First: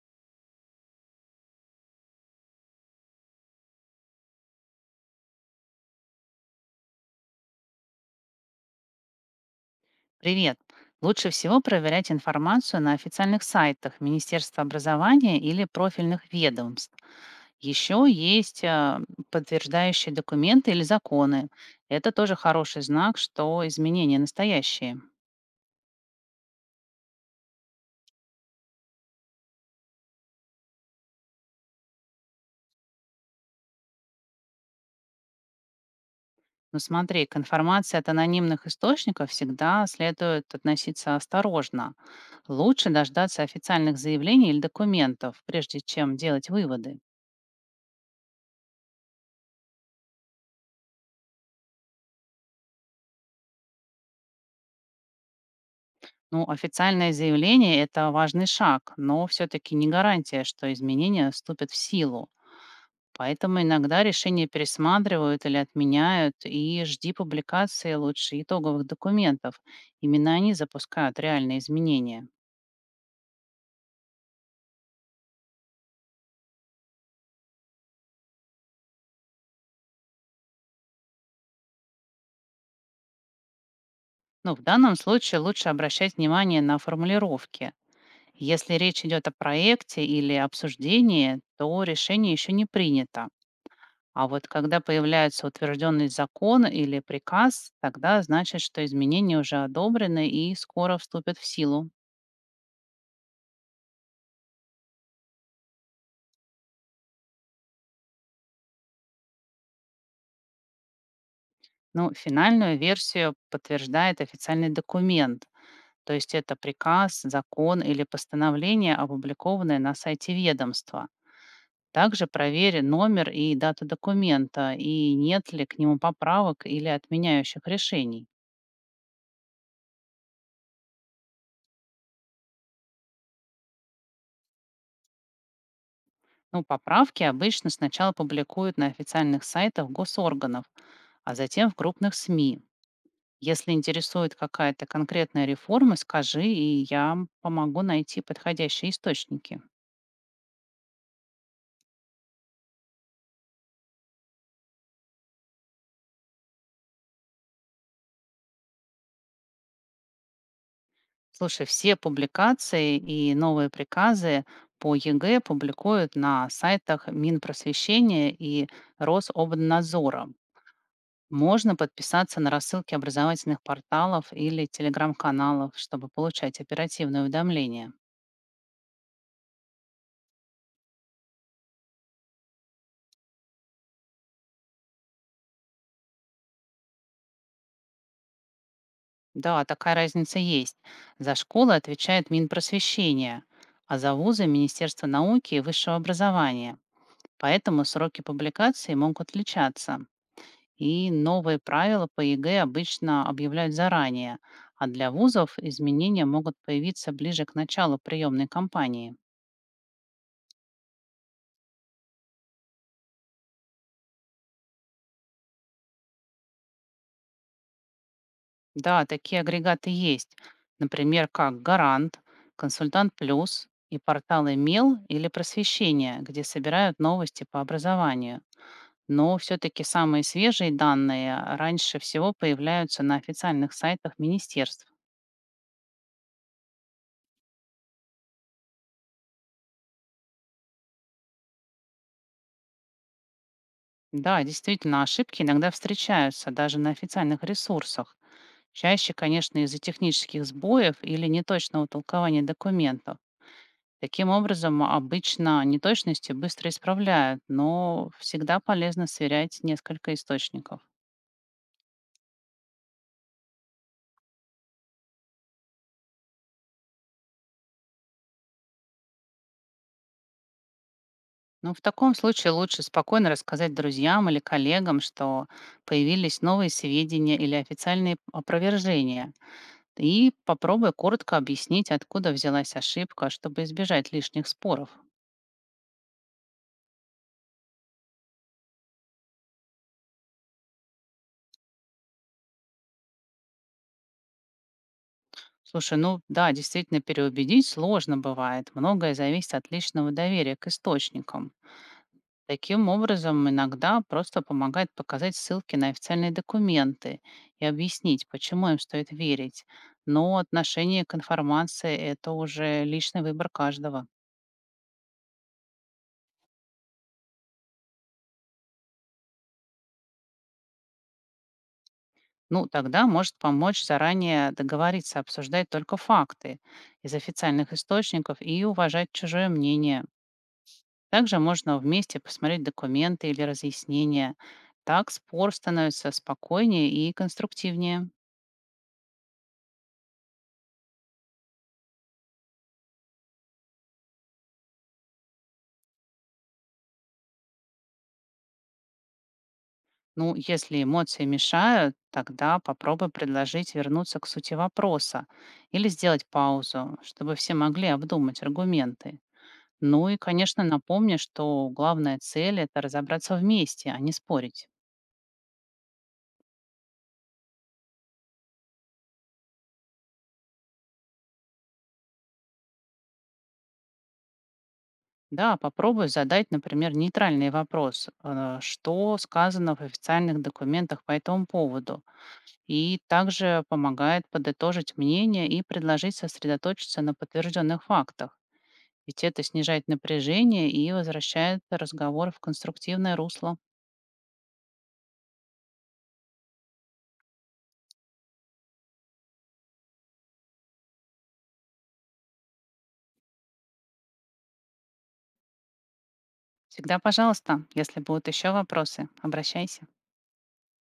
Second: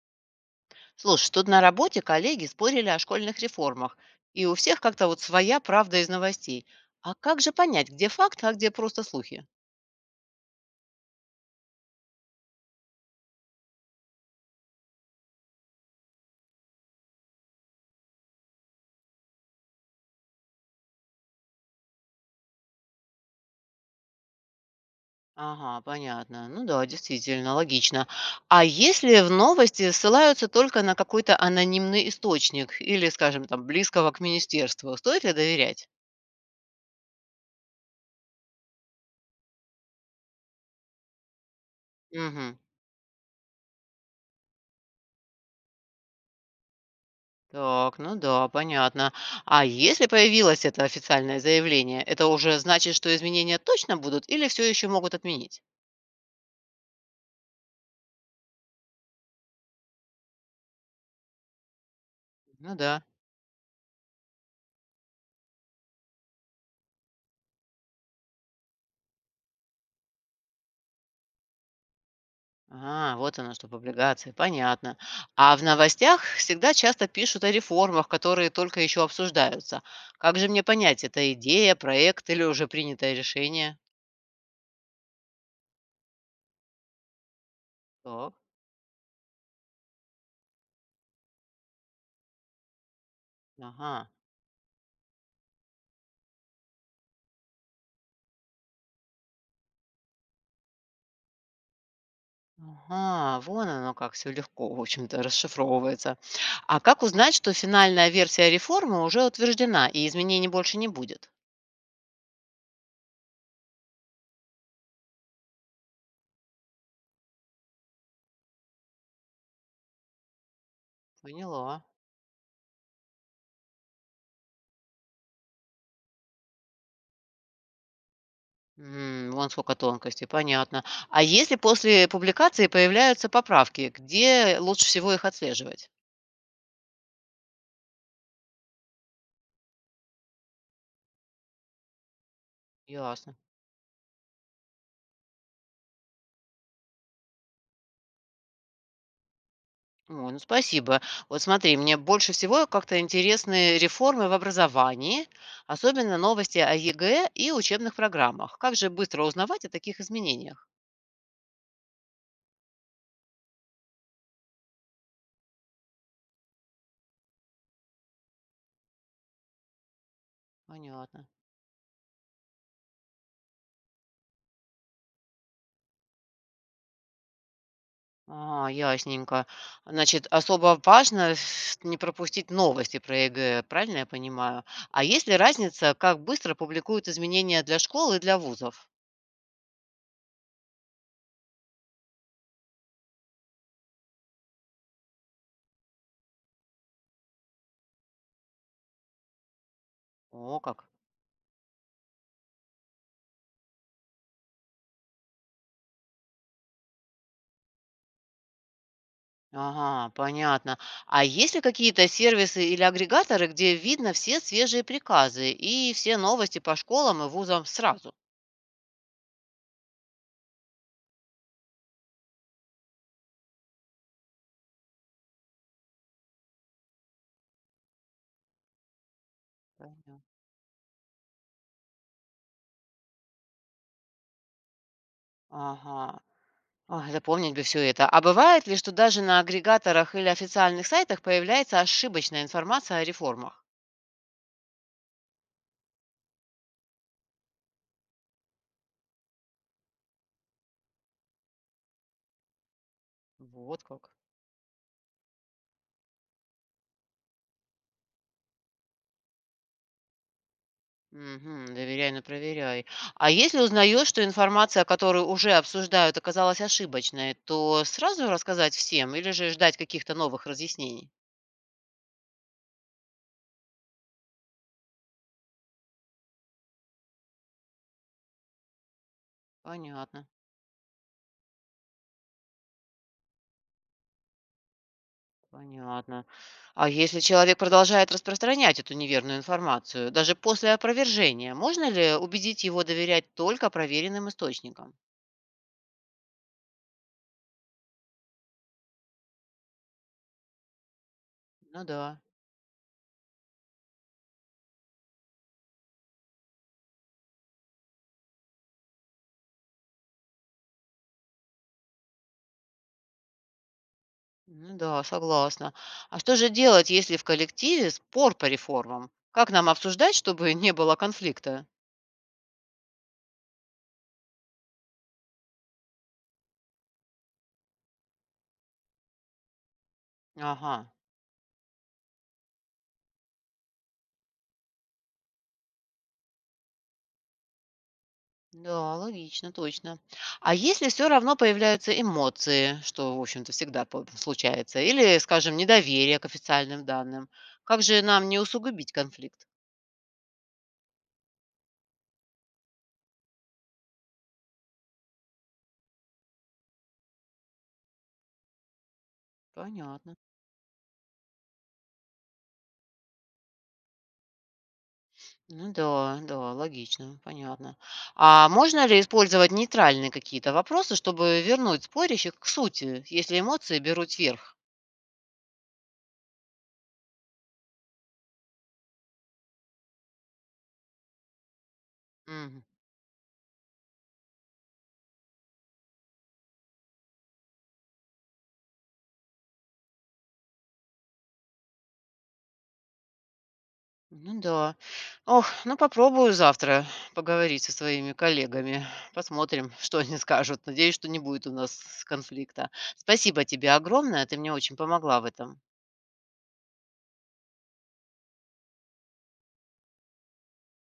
Слушай, тут на работе коллеги спорили о школьных реформах, и у всех как-то вот своя правда из новостей. А как же понять, где факт, а где просто слухи? Привет! Лучше всего проверять информацию на официальных сайтах Министерства образования или профильных ведомств. Еще есть подтверждающие документы или законы. Это тоже хороший знак, что изменения настоящие. Ага, понятно. Ну да, действительно, логично. А если в новости ссылаются только на какой-то анонимный источник или, скажем, там, близкого к министерству, стоит ли доверять? Но смотри, к информации от анонимных источников всегда следует относиться осторожно. Угу. Лучше дождаться официальных заявлений или документов, прежде чем делать выводы. Так, ну да, понятно. А если появилось это официальное заявление, это уже значит, что изменения точно будут или все еще могут отменить? Ну, официальное заявление — это важный шаг, но все-таки не гарантия, что изменения вступят в силу. Ну да. Поэтому иногда решения пересматривают или отменяют, и жди публикации лучше итоговых документов. Именно они запускают реальные изменения. А, вот оно что, публикации, понятно. А в новостях всегда часто пишут о реформах, которые только еще обсуждаются. Как же мне понять, это идея, проект или уже принятое решение? Ну, в данном случае лучше обращать внимание на формулировки. Так, Если речь идет о проекте или обсуждении, то решение еще не принято. ага. А вот когда появляется утвержденный закон или приказ, тогда значит, что изменения уже одобрены и скоро вступят в силу. Ага, вон оно как все легко, в общем-то, расшифровывается. А как узнать, что финальная версия реформы уже утверждена и изменений больше не будет? Ну, финальную версию подтверждает официальный документ, то есть это приказ, закон или постановление, опубликованное на сайте ведомства. Поняла. Также проверь номер и дату документа, и нет ли к нему поправок или отменяющих решений. М, вон сколько тонкостей, понятно. А если после публикации появляются поправки, где лучше всего их отслеживать? Ну, поправки обычно сначала публикуют на официальных сайтах госорганов, а затем в крупных СМИ. Ясно. Если интересует какая-то конкретная реформа, скажи, и я помогу найти подходящие источники. Ой, ну спасибо. Вот смотри, мне больше всего как-то интересны реформы в образовании, особенно новости о ЕГЭ и учебных программах. Как же быстро узнавать о таких изменениях? Слушай, все публикации и новые приказы по ЕГЭ публикуют на сайтах Минпросвещения и Рособнадзора. Понятно. Можно подписаться на рассылки образовательных порталов или телеграм-каналов, чтобы получать оперативные уведомления. А, ясненько. Значит, особо важно не пропустить новости про ЕГЭ, правильно я понимаю? А есть ли разница, как быстро публикуют изменения для школ и для вузов? Да, такая разница есть. За школы отвечает Минпросвещение, а за вузы — Министерство науки и высшего образования. Поэтому сроки публикации могут отличаться. О, как. И новые правила по ЕГЭ обычно объявляют заранее, а для вузов изменения могут появиться ближе к началу приемной кампании. Ага, понятно. А есть ли какие-то сервисы или агрегаторы, где видно все свежие приказы и все новости по школам и вузам сразу? Да, такие агрегаты есть, например, как «Гарант», «Консультант Плюс» и порталы «Мел» или «Просвещение», где собирают новости по образованию. Но все-таки Понятно. самые свежие данные раньше всего появляются на официальных сайтах министерств. Ага. Ой, запомнить бы все это. А бывает ли, что даже на агрегаторах или официальных сайтах появляется ошибочная информация о реформах? Да, действительно, ошибки иногда встречаются даже на официальных ресурсах. Чаще, конечно, из-за технических сбоев или неточного толкования документов. Вот как. Таким образом, обычно неточности быстро исправляют, но всегда полезно сверять несколько источников. Угу, доверяй, но проверяй. А если узнаешь, что информация, которую уже обсуждают, оказалась ошибочной, то сразу рассказать всем или же ждать каких-то новых разъяснений? Ну, в таком случае лучше спокойно рассказать друзьям или коллегам, что появились новые сведения или официальные опровержения. Понятно. И попробуй коротко объяснить, откуда взялась ошибка, чтобы избежать лишних споров. Понятно. А если человек продолжает распространять эту неверную информацию, даже после опровержения, можно ли убедить его доверять только проверенным источникам? Слушай, ну да, действительно, переубедить сложно бывает. Многое зависит от личного доверия к источникам. Ну да, Таким образом, иногда просто помогает показать ссылки на официальные документы и объяснить, почему им стоит верить. Но отношение к информации — это уже личный выбор каждого. ну да, согласна. А что же делать, если в коллективе спор по реформам? Как нам обсуждать, чтобы не было конфликта? Ну, тогда может помочь заранее договориться обсуждать только факты из официальных источников и уважать чужое мнение. Ага, Также можно вместе посмотреть документы или разъяснения. Так спор становится спокойнее и конструктивнее. да, логично, точно. А если все равно появляются эмоции, что, в общем-то, всегда случается, или, скажем, недоверие к официальным данным, как же нам не усугубить конфликт? Ну, если эмоции мешают, тогда попробуй предложить вернуться к сути вопроса или сделать паузу, чтобы все могли обдумать аргументы. Ну Понятно. и, конечно, напомни, что главная цель — это разобраться вместе, а не спорить. Ну да, да, логично, понятно. А можно ли использовать нейтральные какие-то вопросы, чтобы вернуть спорящих к сути, если эмоции берут верх? Да, попробуй задать, например, нейтральный вопрос, что сказано в официальных документах по этому поводу. Мгм. И также помогает подытожить мнение и предложить сосредоточиться на подтвержденных фактах. Ведь это снижает напряжение и возвращает разговор в конструктивное русло. Ну да. Ох, ну попробую завтра поговорить со своими коллегами. Посмотрим, что они скажут. Надеюсь, что не будет у нас конфликта. Спасибо тебе огромное, ты мне очень помогла в этом. Всегда пожалуйста, если будут еще вопросы, обращайся.